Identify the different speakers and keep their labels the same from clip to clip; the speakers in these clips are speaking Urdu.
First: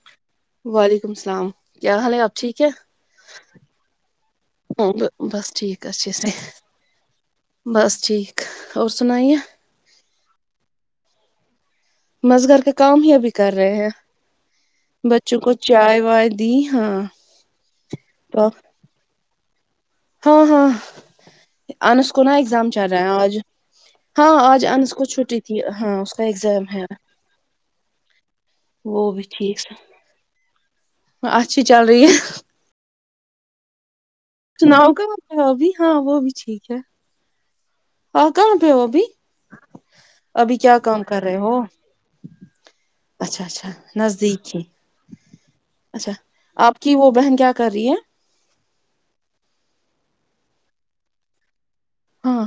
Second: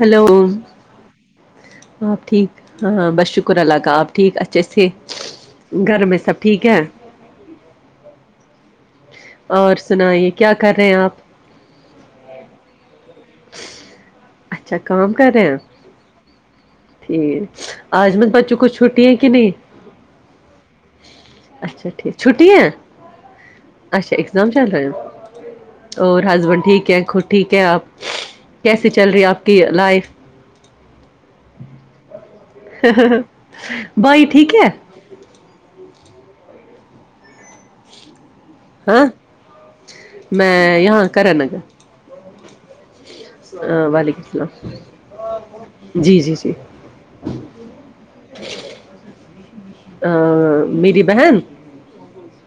Speaker 1: ہلو
Speaker 2: وعلیکم السلام کیا حال ہے
Speaker 1: آپ ٹھیک
Speaker 2: ہے
Speaker 1: ہاں بس شکر اللہ کا آپ ٹھیک اچھے سے
Speaker 2: بس ٹھیک
Speaker 1: گھر
Speaker 2: اچھے
Speaker 1: میں
Speaker 2: سے
Speaker 1: سب ٹھیک ہے
Speaker 2: بس [inaudible]
Speaker 1: اور سنے کیا کر رہے ہیں آپ
Speaker 2: مز گھر کا کام ہی ابھی کر رہے ہیں
Speaker 1: اچھا کام کر
Speaker 2: بچوں
Speaker 1: رہے
Speaker 2: کو
Speaker 1: ہیں
Speaker 2: چائے وائے دی ہاں تو آپ
Speaker 1: کنی
Speaker 2: ہاں ہاں
Speaker 1: اچھا
Speaker 2: انس
Speaker 1: ٹھیک
Speaker 2: کو نا
Speaker 1: چھٹی
Speaker 2: ایگزام
Speaker 1: ہے
Speaker 2: چل رہے ہیں آج
Speaker 1: اچھا
Speaker 2: ہاں
Speaker 1: ایگزام
Speaker 2: آج
Speaker 1: چل رہے
Speaker 2: انس کو
Speaker 1: ہیں
Speaker 2: چھٹی تھی ہاں اس
Speaker 1: اور
Speaker 2: کا
Speaker 1: ہسبینڈ
Speaker 2: ایگزام ہے
Speaker 1: ٹھیک خود ٹھیک ہے آپ کیسے
Speaker 2: وہ
Speaker 1: چل رہی
Speaker 2: بھی
Speaker 1: آپ
Speaker 2: ٹھیک
Speaker 1: کی
Speaker 2: ہے
Speaker 1: لائف
Speaker 2: اچھی چل رہی ہے
Speaker 1: [inaudible] ہے
Speaker 2: سناؤ کا مق وہ بھی ہاں وہ بھی ٹھیک ہے ہاں کہاں پہ ہو
Speaker 1: ہاں
Speaker 2: ابھی ابھی کیا
Speaker 1: میں
Speaker 2: کان
Speaker 1: یہاں
Speaker 2: کر
Speaker 1: کرا
Speaker 2: رہے ہو
Speaker 1: نگر
Speaker 2: اچھا اچھا
Speaker 1: وعلیکم
Speaker 2: نزدیک ہی
Speaker 1: السلام
Speaker 2: اچھا
Speaker 1: جی جی جی
Speaker 2: آپ کی وہ بہن کیا کر رہی ہے
Speaker 1: میری بہن
Speaker 2: ہاں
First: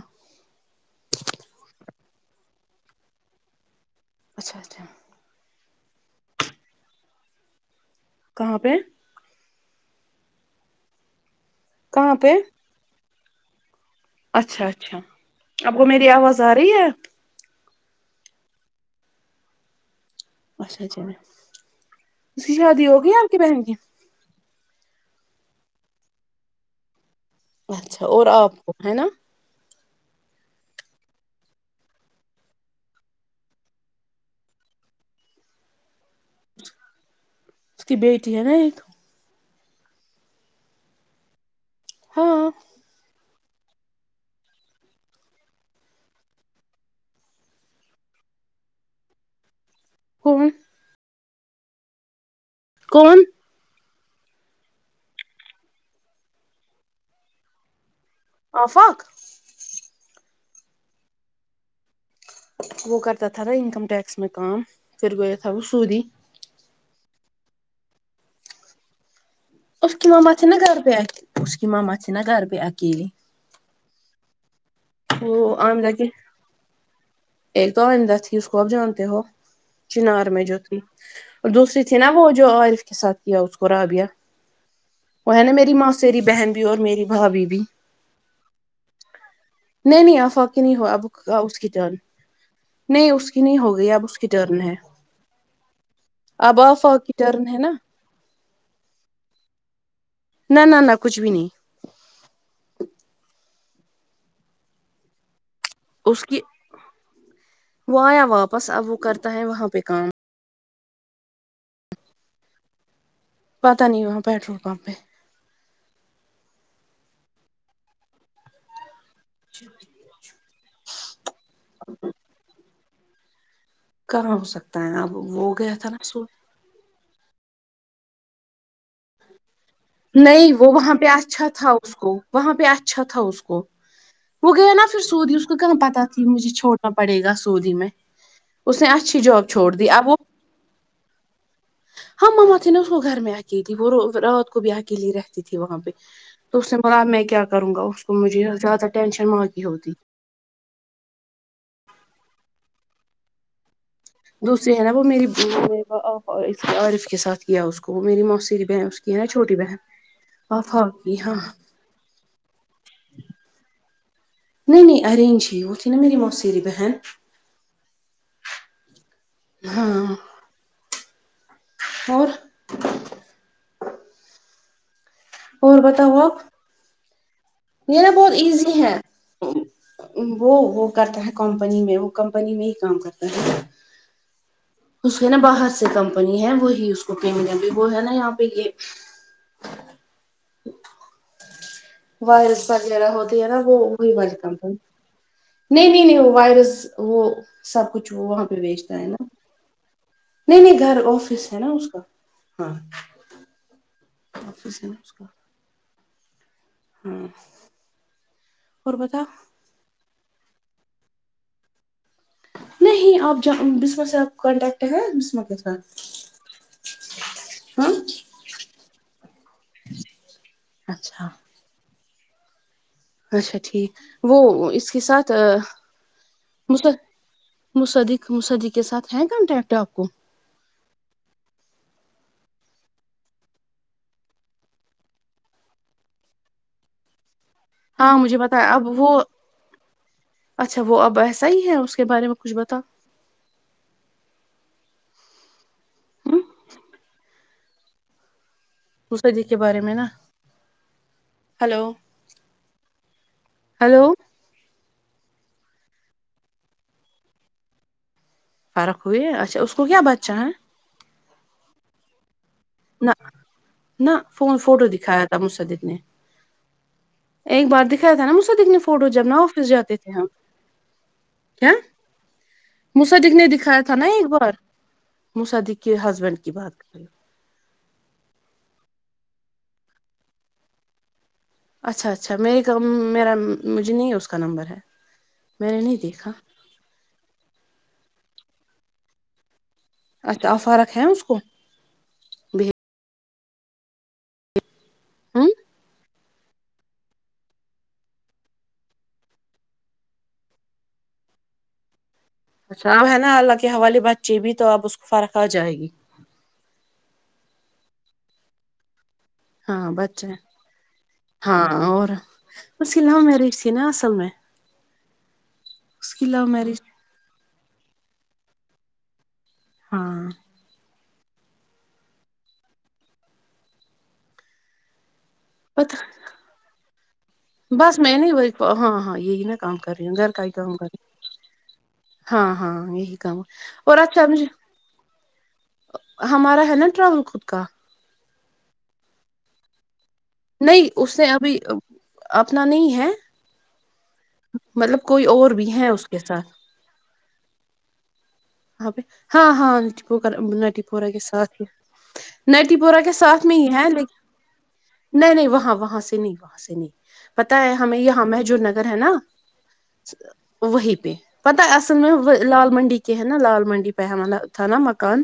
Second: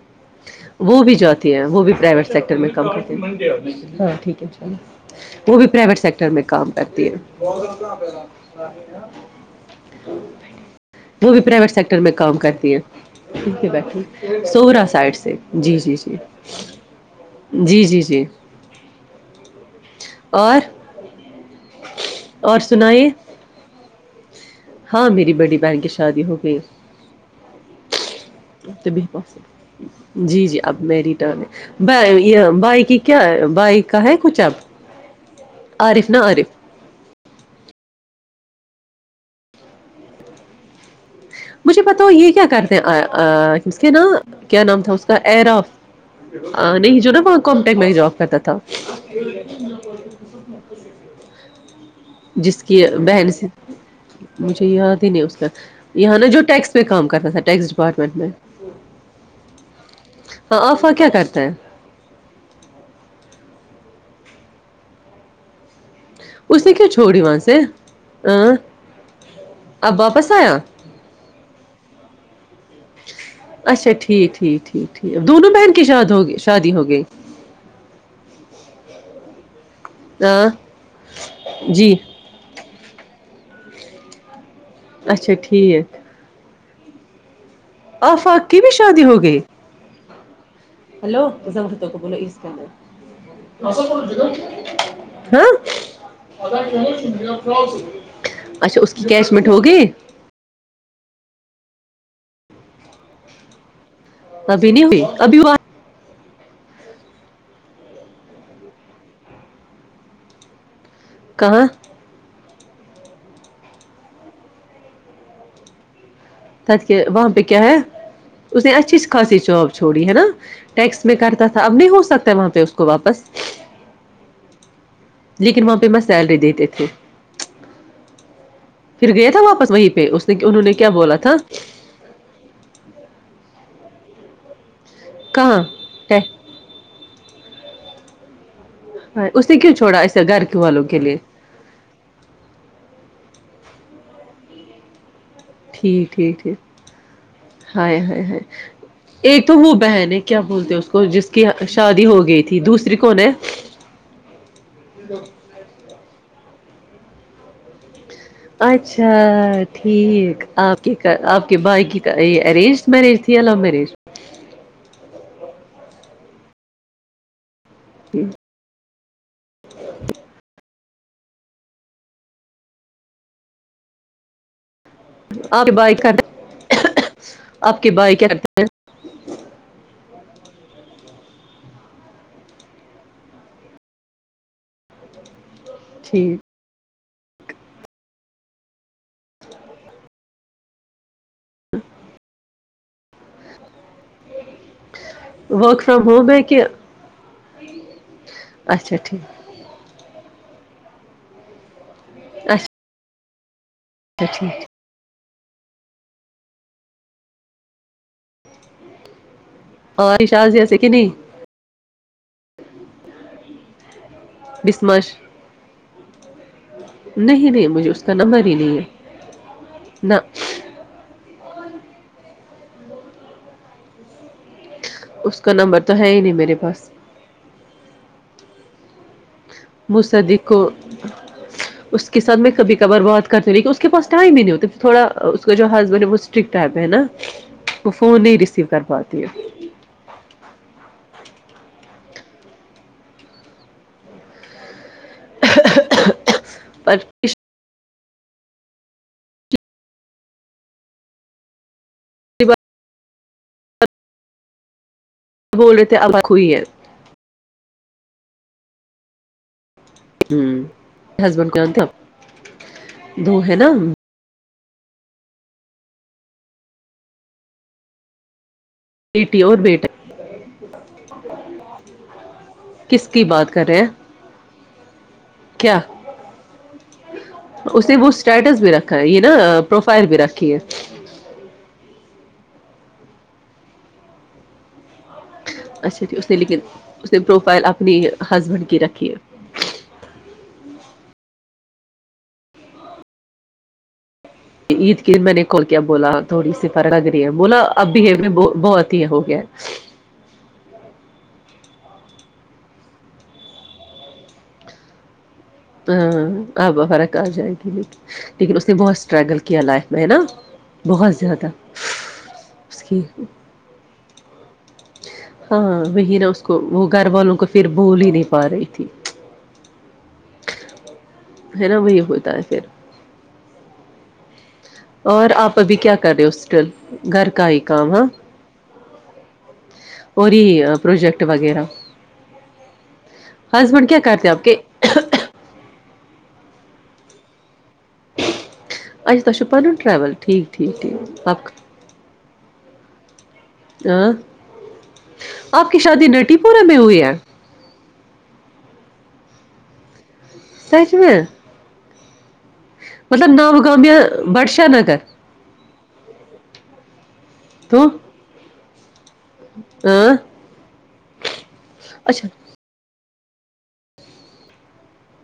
Speaker 1: وہ بھی جاتتی ہیں وہ بھی پرائیویٹ سیکٹر میں کم کرتے ہیں ہاں ٹھیک ہے ان
Speaker 2: اچھا
Speaker 1: شاء
Speaker 2: اچھا
Speaker 1: اللہ وہ بھی پرائیویٹ سیکٹر میں کام کرتی ہے اں پہ
Speaker 2: کہاں پہ
Speaker 1: [inaudible] وہ بھی پرائیویٹ سیکٹر میں
Speaker 2: کہاں پہ
Speaker 1: کام کرتی ہیں ٹھیک ہے بقے
Speaker 2: اچھا
Speaker 1: سووراس
Speaker 2: اچھا
Speaker 1: سائڈ سے
Speaker 2: آپ
Speaker 1: جی
Speaker 2: کو
Speaker 1: جی
Speaker 2: میری آواز آ رہی ہے
Speaker 1: جی جی جی جی [unintelligible]
Speaker 2: اسا چ میںیں ت
Speaker 1: اور
Speaker 2: شادی ہو
Speaker 1: سنائیے
Speaker 2: گی آپ کے بہن کییا
Speaker 1: ہاں میری بڑی بہن کی شادی ہو گئی
Speaker 2: اچھا اور آپ کو
Speaker 1: تو
Speaker 2: ہے
Speaker 1: بھی
Speaker 2: نا
Speaker 1: پاسبل جی جی اب میری ٹرن ہے ب یہ بائک کی کیا بائ کا ہے کچھ اب عارف نہ عارف
Speaker 2: اس کی بیٹی ہے نا ایک
Speaker 1: مجھے پتا ہو یہ کیا
Speaker 2: ہاں
Speaker 1: کرتے ہیں اس کے ن کیا نام تھا اس کا اراف نہیں جو نا وہاں کمٹیکٹ میں ہی جاب کرتا تھا
Speaker 2: کون
Speaker 1: [unintelligible] جس کی
Speaker 2: کون
Speaker 1: بہن سے مجھے یاد ہی نہیں اس کا یہاں نا جو ٹیکس پہ کام کر رہتا تھا ٹیکس ب
Speaker 2: آفق
Speaker 1: ہاں آفا کیا کرتے ہیں
Speaker 2: وہ کر ت تھا انکم ٹییکس میں کام پھر گ تھا سودی
Speaker 1: اس نے کیا چھوڑی وہاں سے ا
Speaker 2: اس کی ماما تھ نا گھر پہ اس کی ماما تھ نا گھر پہ اکیلی
Speaker 1: اچھا ٹھیک ٹھیک ہے ج ٹھیک ہے
Speaker 2: وہ
Speaker 1: دونوں بہن کی
Speaker 2: آئندہ
Speaker 1: شاد ہو گئے شادی ہو گئی
Speaker 2: ایک تو آندھی اس کو اب جانتے ہو چنار میں
Speaker 1: ہاں
Speaker 2: جو ت دوسری
Speaker 1: جی
Speaker 2: تھی نا وہ جو عارف کے ساتھ یا اس کو رابیا
Speaker 1: اچھا
Speaker 2: وہ ہے نا میری
Speaker 1: ٹھیک
Speaker 2: ماسری بہن اور میری بھابھی بھی
Speaker 1: آفاق کی بھی شادی ہو گئی
Speaker 2: نہیں نہیں آ فقت نہیں ہو اب
Speaker 1: ہلو
Speaker 2: اس کی ٹرن
Speaker 1: کو بولو
Speaker 2: نہیں اس کی نہیں ہو گئی اب اس کی ٹرن ہے
Speaker 1: ہاں
Speaker 2: اب آفا کی ٹرن ہے نا
Speaker 1: اچھا اس کی کیش مٹ ہوگی
Speaker 2: نہ نہ نہ کچھ بھی نہیں
Speaker 1: ابھی نہیں ہوئی ابھی وہ
Speaker 2: اس کی وہ آیا واپس اب وہ کرتا ہے وہاں پہ کام
Speaker 1: کہاں
Speaker 2: پتا نہیں وہاں پیٹرول پمپ ہے
Speaker 1: ت کے وہاں پہ کیا ہے اس نے ا چیز کیا خاسی چواب چوڑی ہے نا ٹیکس میں کرتا تھا اب نہیں ہو سکتا وہاں پہ کو واپس
Speaker 2: کراں ہو سکتا ہے اب وہ
Speaker 1: لیکن
Speaker 2: گیا
Speaker 1: وہاں پہ
Speaker 2: تھا
Speaker 1: میں
Speaker 2: نا سو
Speaker 1: سیلری دیتے تھے پھر گئے تھا واپس وہیں پہ اس نے
Speaker 2: نہیں
Speaker 1: انہوں
Speaker 2: وہ
Speaker 1: نے کیا
Speaker 2: وہاں پہ
Speaker 1: بولا
Speaker 2: اچھا تھا اس کو وہاں پہ اچھا تھا اس کو وہ گیا نا پھر پھر سعودی اس کو کہاں پتاہ تھی مجھے چھوڑنا پڑے گا سعودی میں اس نے اچھی جاب
Speaker 1: اس نے
Speaker 2: چھوڑ
Speaker 1: کیوں
Speaker 2: دی
Speaker 1: چھوڑا
Speaker 2: اب وہ
Speaker 1: ایسے گھر کے والوں کے لیے
Speaker 2: ہم مم تھینا اس کو گھر میں آ تھی وہ کو بھی کےلیے رہ تھی وہاں پہ
Speaker 1: ٹھیک ٹھیک
Speaker 2: تو اس
Speaker 1: ٹھیک
Speaker 2: نے بولا اب میں کیا کروں گا
Speaker 1: ہائے
Speaker 2: اس کو
Speaker 1: ہائے ہائے
Speaker 2: مجھے زیادہ ٹینشن
Speaker 1: ایک
Speaker 2: وہاں
Speaker 1: تو
Speaker 2: کی
Speaker 1: وہ
Speaker 2: ہوتی
Speaker 1: بہن ہے کیا بولتے اس کو جس کی شادی ہو گئی تھی دوسری کون ہے
Speaker 2: دوسری ہے نا وہ میری بو عارف کے ساتھ کیا اس کو وہ میری موسیری بہن اس
Speaker 1: اچھا
Speaker 2: کی ہے نا چھوٹی بہن
Speaker 1: ٹھیک آپ
Speaker 2: آفا
Speaker 1: کے
Speaker 2: کی ہاں
Speaker 1: آپ کے بھائی کی یہ ارینجڈ میرج تھی یا لو مریج
Speaker 2: نہیں نہیں ارینج ہی وہ تھی نا میری موسیری بہن
Speaker 1: ج [unintelligible]
Speaker 2: ہاں اور
Speaker 1: آپ کے
Speaker 2: اور
Speaker 1: بھائی
Speaker 2: بتا
Speaker 1: کر
Speaker 2: ہو آپ
Speaker 1: آپ کے
Speaker 2: یہ نا
Speaker 1: بھائی کیا
Speaker 2: بہت
Speaker 1: کرتے
Speaker 2: ایزی ہے وہ وہ کرتا ہے کم کمپنی میں ہی کام کرتا ہے نا بر سے
Speaker 1: ہیں؟
Speaker 2: کمپنی
Speaker 1: ٹھیک
Speaker 2: ہے وہ ہی اس [unintelligible] ک مب بھی وہ ہے نا یہاں پہ یہ
Speaker 1: ہ [unintelligible]
Speaker 2: وائرس وغیرہ ہوتی ہے نا وہ وہی بچتا نہیں
Speaker 1: ورک فرام
Speaker 2: نہیں نہیں
Speaker 1: ہوم
Speaker 2: وہ
Speaker 1: ہے کہ
Speaker 2: وائرس وہ سب کچھ وہ وہاں پہ
Speaker 1: اچھا
Speaker 2: بیچتا ہے نا
Speaker 1: ٹھیک
Speaker 2: نہیں نہیں گھر آفس ہے نا اس کا ہاں
Speaker 1: اچھا ٹھیک
Speaker 2: حفظ ہیں نمسار [unintelligible] ہوں اور پتاہ
Speaker 1: شس جیسے کہ نہیں [unintelligible]
Speaker 2: بسمحپ [unintelligible]
Speaker 1: بسمش نہیں نہیں مجھے
Speaker 2: ہاں
Speaker 1: اس کا نمبر ہی نہیں ہے نہ
Speaker 2: اچھا اچھا ٹھیک وہ اس کے ساتھ
Speaker 1: اس کا نمبر تو ہے ہی نہیں میرے پاس
Speaker 2: مسردی کے سات ہیں
Speaker 1: مسدی کو اس کے ساتھ میں کبھی کبھ بات کرتی ہوں لیکن اس کے پاس ٹائم ہی نہیں ہوتا پھر تھوڑا اس کا جو ہسبینڈ ہے وہ اسٹرکٹ ٹائپ ہے نا وہ
Speaker 2: ہاں
Speaker 1: فون
Speaker 2: مجھے
Speaker 1: نہیں ریسیو
Speaker 2: بتایا
Speaker 1: کر
Speaker 2: اب وہ
Speaker 1: پاتی ہے
Speaker 2: اچھا وہ اب ایسا صحیح ہے اس کے بارے میں کچھ بتا
Speaker 1: پر [unintelligible]
Speaker 2: مسر جی کے بارے میں نا ہلو
Speaker 1: بار
Speaker 2: ہیلو
Speaker 1: وہ بول رہے تھے ابق ہوئی ہے
Speaker 2: فرق ہوئے ہے اچھا اس کو کو کیا بچہ ہے [unintelligible]
Speaker 1: ہسبینڈ کے اندب
Speaker 2: نہ
Speaker 1: دو ہے نا
Speaker 2: نہ فون فوٹو دکھایا تھا مجھ سے دیکھنے ایک بار دکھایا تھا نا مجھ سے دکھنے فوٹو جب نا
Speaker 1: بیٹی اور
Speaker 2: آفس
Speaker 1: بیٹا
Speaker 2: جاتے تھے ہم
Speaker 1: کس کی
Speaker 2: مصدق نے
Speaker 1: بات کر رہے
Speaker 2: دکھایا
Speaker 1: ہیں
Speaker 2: تھا نا ایک بار مصدق کے ہسبینڈ کی بات کر
Speaker 1: اسے وہ اسٹیٹس بھی رکھا ہے یہ نا پروفائل بھی رکھی ہے
Speaker 2: اچھا اچھا میے کا میرا مجھے نہیں اس کا نمبر ہے میں نے نہیں
Speaker 1: اچھا ج اس
Speaker 2: دیکھا
Speaker 1: نے لیکن اس نے پروفائل اپنی ہسبینڈ کی رکھیے
Speaker 2: اچھا آفار ہے اس کو بھی
Speaker 1: عید کی میں نے کول کیا بولا تھوڑی سی لگ رہی ہے بولا اب ب میں ب بہت ہی ہو گیا
Speaker 2: اچھا ا ہے نا اللہ کے حوالے بچے بھی تو اب اس کو فرق آ جائے گی
Speaker 1: ہاں آب فرق آ جائے گی لیکن لیکن اس نے بہت اسٹرگل کیا
Speaker 2: ہاں
Speaker 1: لائف میں ہے نا
Speaker 2: بچے
Speaker 1: بہت زیادہ
Speaker 2: ہاں اور
Speaker 1: اس
Speaker 2: وہ س
Speaker 1: کی
Speaker 2: ل مریج س نا اصل میں
Speaker 1: ہاں وہی
Speaker 2: کی
Speaker 1: نہا اس
Speaker 2: لو
Speaker 1: کو
Speaker 2: میرج
Speaker 1: وہ گھر والوں کو پھر بھول ہی نہیں پا رہی تھی
Speaker 2: ہاں
Speaker 1: ہے نا وہی ہوتا ہے پھر اور آپ ابھی کیا
Speaker 2: پتا
Speaker 1: کر رہے ہو اسٹل گھر کا ہی کام
Speaker 2: بس
Speaker 1: ہاں
Speaker 2: میں نہیں ہاں ہاں یہی ن کام کر رہی ہو گھر
Speaker 1: اور
Speaker 2: کا ہی
Speaker 1: یہ
Speaker 2: کام کر رہی
Speaker 1: پروجیکٹ وغیرہ
Speaker 2: ہاں ہاں یہی کام
Speaker 1: ہسبینڈ کیا
Speaker 2: اور ا چھا
Speaker 1: کرتے آپ
Speaker 2: مجھے
Speaker 1: کے
Speaker 2: ہمارا ہے نہ ٹراول خود کا
Speaker 1: اچھا توہہ چھع پنن ٹریول ٹھیک ٹھیک
Speaker 2: نہیں اس نے
Speaker 1: ٹھیک آپ
Speaker 2: ابھی اب اتنا نہیں ہے مطلب کوئی اور
Speaker 1: آپ
Speaker 2: بھی
Speaker 1: کی
Speaker 2: ہے
Speaker 1: شادی
Speaker 2: اس کے
Speaker 1: نٹی
Speaker 2: ساتھ
Speaker 1: پورہ میں ہوئی ہے
Speaker 2: اب ہاں ہاں پک نٹی
Speaker 1: سچ
Speaker 2: پورہ
Speaker 1: میں
Speaker 2: کے ساتھ نٹی پورا کے
Speaker 1: مطلب
Speaker 2: ساتھ میں
Speaker 1: نام
Speaker 2: ہی ہے
Speaker 1: گامیا بادشاہ نگر
Speaker 2: لیکن نہیں نہیں وہاں وہاں وہاں سے نہیں وہاں سے نہیں پتہ ہے
Speaker 1: تو
Speaker 2: ہمیں یہاں محجور نگر ادھر ہے نا
Speaker 1: ہاں
Speaker 2: وہی پہ پتہ اصل میں
Speaker 1: اچھا
Speaker 2: لال منڈی کے کہ ہےنہ لال منڈی پہ یہاں تھا نا مکان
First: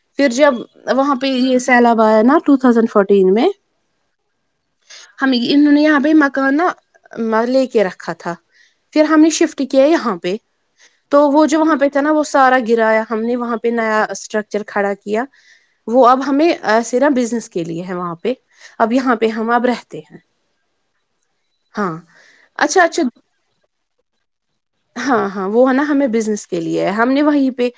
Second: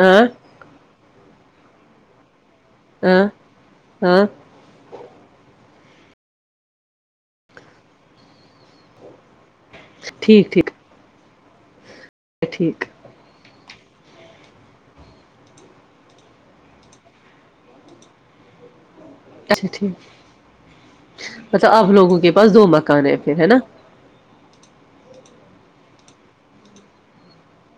Speaker 1: ہاں
Speaker 2: پھر جب وہاں پہ یہ سیلاب آیا نا ٹو تھاؤزینڈ
Speaker 1: ہاں
Speaker 2: فورٹین میں
Speaker 1: ہاں
Speaker 2: ہمیں یہ انہوں نے یہاں بھائی مکانا لے کے رکھا تھا پھر ہم نے شفٹ ٹ کیا یہاں پہ
Speaker 1: ٹھیک ٹھیک
Speaker 2: تو وہ جو وہاں پہ تھا نا وہ سارا
Speaker 1: ٹھیک
Speaker 2: گرایا ہم نے وہاں پہ پہ نیا اسٹرکچر کھڑا کیا وہ اب ہمیں سیرا بزنس کے لیے ہے وہاں پہ اب یہاں پہ ہم اب
Speaker 1: اچھا
Speaker 2: رہتے ہیں
Speaker 1: ٹھیک اچھا آپ
Speaker 2: ہاں
Speaker 1: لوگوں کے پاس دو
Speaker 2: اچھا اچھا
Speaker 1: مکان ہے پھر ہے نا
Speaker 2: ہاں ہاں وہ ہے نا ہمیں بزنس کے لیے ہے ہم نے وہیں پہ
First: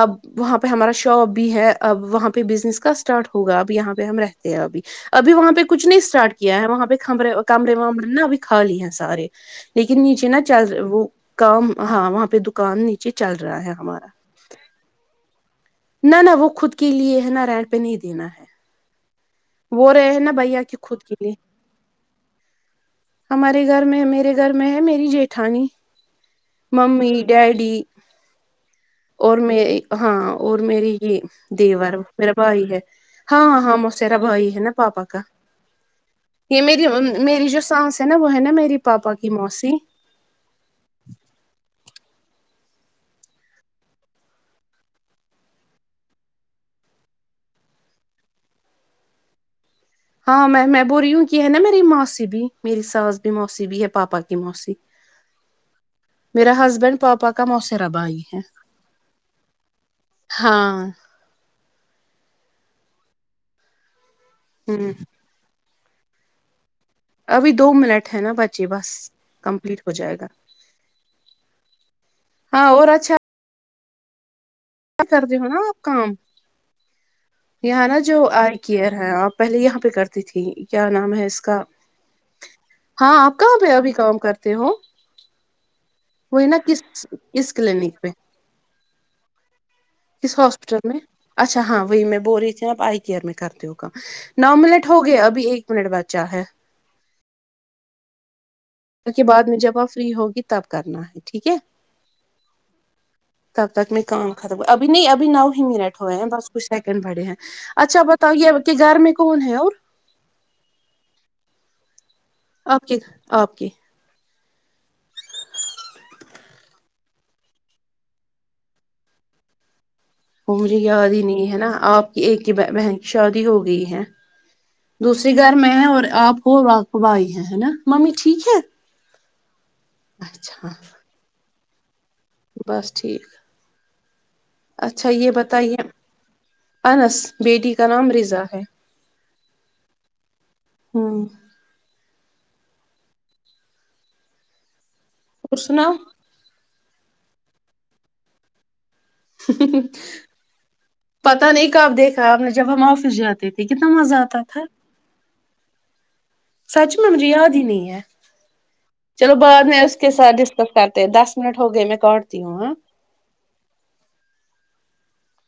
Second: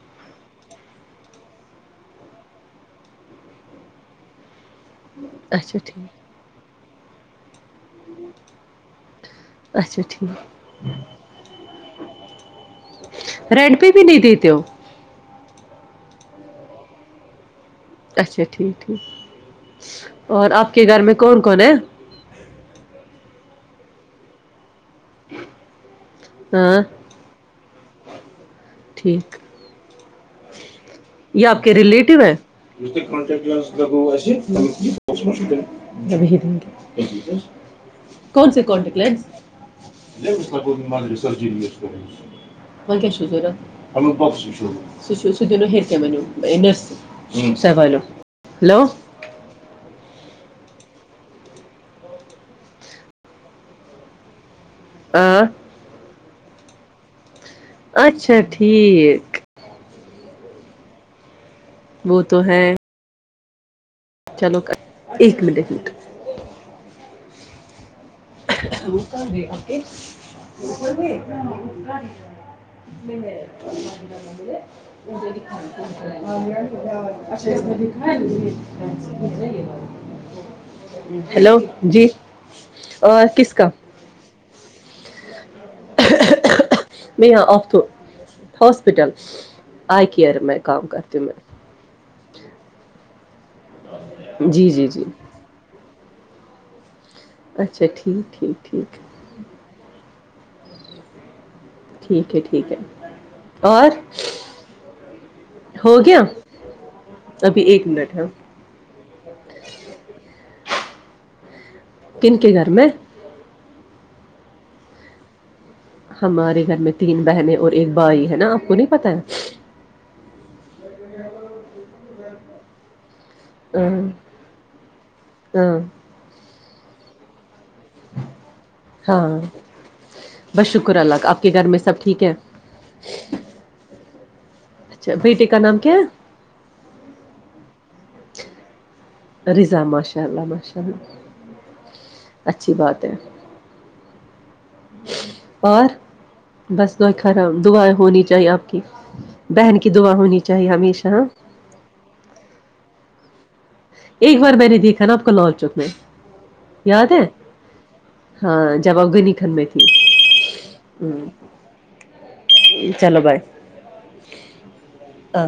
Speaker 2: اب وہاں پہ ہمارا شاپ بھی ہے اب وہاں پہ بزنس کا اسٹارٹ ہوگا اب یہاں پہ ہم رہتے ہیں ابھی ابھی وہاں پہ
Speaker 1: اچھا
Speaker 2: کچھ نہیں
Speaker 1: ٹھیک
Speaker 2: اسٹارٹ کیا ہے وہاں پہ کھمرے کمرے ومرے نہ ابھی کھالی ہیں سارے لیکن
Speaker 1: اچھا
Speaker 2: نیچے نا
Speaker 1: ٹھیک
Speaker 2: چل وہ کام ہاں وہاں پہ دکان نیچے چل رہا ہے
Speaker 1: رینٹ پہ بھی
Speaker 2: ہمارا
Speaker 1: نہیں دیتے ہو
Speaker 2: نہ نہ وہ خود کے لیے ہے نا رینٹ پہ نہیں دینا
Speaker 1: اچھا
Speaker 2: ہے
Speaker 1: ٹھیک ٹھیک
Speaker 2: وہ رہے ہیں نا
Speaker 1: اور
Speaker 2: بھیا
Speaker 1: آپ کے گھر
Speaker 2: خود
Speaker 1: میں
Speaker 2: لیے
Speaker 1: کون کون ہے
Speaker 2: ہمارے گھر میں میرے گھر میں میں میری جیٹھانی
Speaker 1: ہاں
Speaker 2: ممی ڈیڈی ج [inaudible] اور میں ہاں اور میری یہ
Speaker 1: یا آپ کے
Speaker 2: دیور
Speaker 1: ریلیٹو ہے
Speaker 2: میرا بھائی ہاں ہاں موسیرا بھائی ہے نا پاپا کا
Speaker 1: گے
Speaker 2: یہ میری میری جو سانس ہے نا وہ ہے
Speaker 1: کون
Speaker 2: نا
Speaker 1: سے ک
Speaker 2: میری پاپا کی موسی
Speaker 1: ت س سالو ہلو
Speaker 2: ہاں میں میں بول رہی ہوں کہ ہے نا میری ماسی بھی میری ساس بھی ماسی بھی ہے پاپا کی ماسی
Speaker 1: آ [unintelligible]
Speaker 2: میرا ہسبینڈ پاپا کا موسیرا بھائی
Speaker 1: اچھا
Speaker 2: ہے
Speaker 1: ٹھیک
Speaker 2: ہاں
Speaker 1: وہ تو ہے چلو
Speaker 2: ہوں
Speaker 1: ایک منٹ ہی
Speaker 2: ابھی دو ملٹ
Speaker 1: [inaudible]
Speaker 2: جائے گا
Speaker 1: ان بے
Speaker 2: ہاں اور اچھا
Speaker 1: [inaudible] ک
Speaker 2: کرتے ہو نا آپ
Speaker 1: آ
Speaker 2: کام
Speaker 1: [inaudible]
Speaker 2: یہاں نا جو آئی کیئر ہے آپ پہلے یہاں پہ کرتی تھی کیا نام ہے اس کا
Speaker 1: ہیلو جی آ،
Speaker 2: ہاں آپ
Speaker 1: کس
Speaker 2: کہاں
Speaker 1: کا
Speaker 2: پہ ابھی کام کرتے ہو وہی نا کس
Speaker 1: میں یہاں
Speaker 2: ک
Speaker 1: آف تو
Speaker 2: کلینک پہ
Speaker 1: ہاسپٹل آئی
Speaker 2: کس
Speaker 1: کیئر
Speaker 2: ہاسپٹل
Speaker 1: کام
Speaker 2: میں
Speaker 1: کرتی ہوں
Speaker 2: اچھا ہاں وہی میں گوری چاہ پ آئیی کر د ہوگا نو
Speaker 1: جی
Speaker 2: منٹ
Speaker 1: جی
Speaker 2: ہو
Speaker 1: جی
Speaker 2: گئے ابھی ایک منٹ بعد چاہے
Speaker 1: اچھا ٹھیک ٹھیک
Speaker 2: اس کے بعد میں جب آپ فری ہوگی تب کرنا ہے ٹھیک ہے
Speaker 1: ٹھیک ٹھیک ہے ٹھیک ہے
Speaker 2: تب
Speaker 1: اور
Speaker 2: تک میں کام ختم ابھی نہیں ابھی نو ہی
Speaker 1: ہو
Speaker 2: منٹ ہوئے
Speaker 1: گیا
Speaker 2: ہیں بس کچھ سیکنڈ بڑے ہیں
Speaker 1: ابھی ایک
Speaker 2: اچھا
Speaker 1: منٹ ہے
Speaker 2: بتاؤ یہ کہ گھر میں کون ہے اور
Speaker 1: کن گھر
Speaker 2: آپ
Speaker 1: میں
Speaker 2: کے آپ کے
Speaker 1: ہمارے گھر میں تین بہنیں اور ایک بھائی ہے نا آپ کو نہیں پتا ہے
Speaker 2: وہ مجھے یاد ہی نہیں ہے نا آپ کی ایک ہی بہن کی شادی ہو گئی ہے دوسری گار میں
Speaker 1: ہاں
Speaker 2: اور آپ کو وق وائی ہے نا ممی ٹھیک ہے
Speaker 1: ہاں بس
Speaker 2: اچھا
Speaker 1: شکر اللہ کا آپ کے گھر میں سب ٹھیک ہے
Speaker 2: بس ٹھیک اچھا یہ
Speaker 1: بیٹے کا
Speaker 2: بتائیے
Speaker 1: نام کیا ہے
Speaker 2: انس بیٹی کا اس کا نام رضا ہے
Speaker 1: رضا ماشاء اللہ ماشاء اللہ
Speaker 2: ہوں
Speaker 1: اچھی بات ہے
Speaker 2: اور سناؤ
Speaker 1: بس دعائی خراب دعائیں ہونی چاہیے آپ کی بہن کی دعا ہونی چاہیے ہمیشہ ہاں
Speaker 2: پت نہیں کہب دیکھا آپ نے جب ہم آ زاتد
Speaker 1: ایک بار میں نے دیکھا نا آپ کو لال چوک میں
Speaker 2: سچ میں مجھے یاد ہی نہیں ہے
Speaker 1: ہاں جب آپ گنی
Speaker 2: چلو
Speaker 1: کھن
Speaker 2: بعد میں اس کے ساتھ ڈسٹر کرتے
Speaker 1: تھی
Speaker 2: دس منٹ ہو گئے میں کرتی ہوں ہاں
Speaker 1: ہ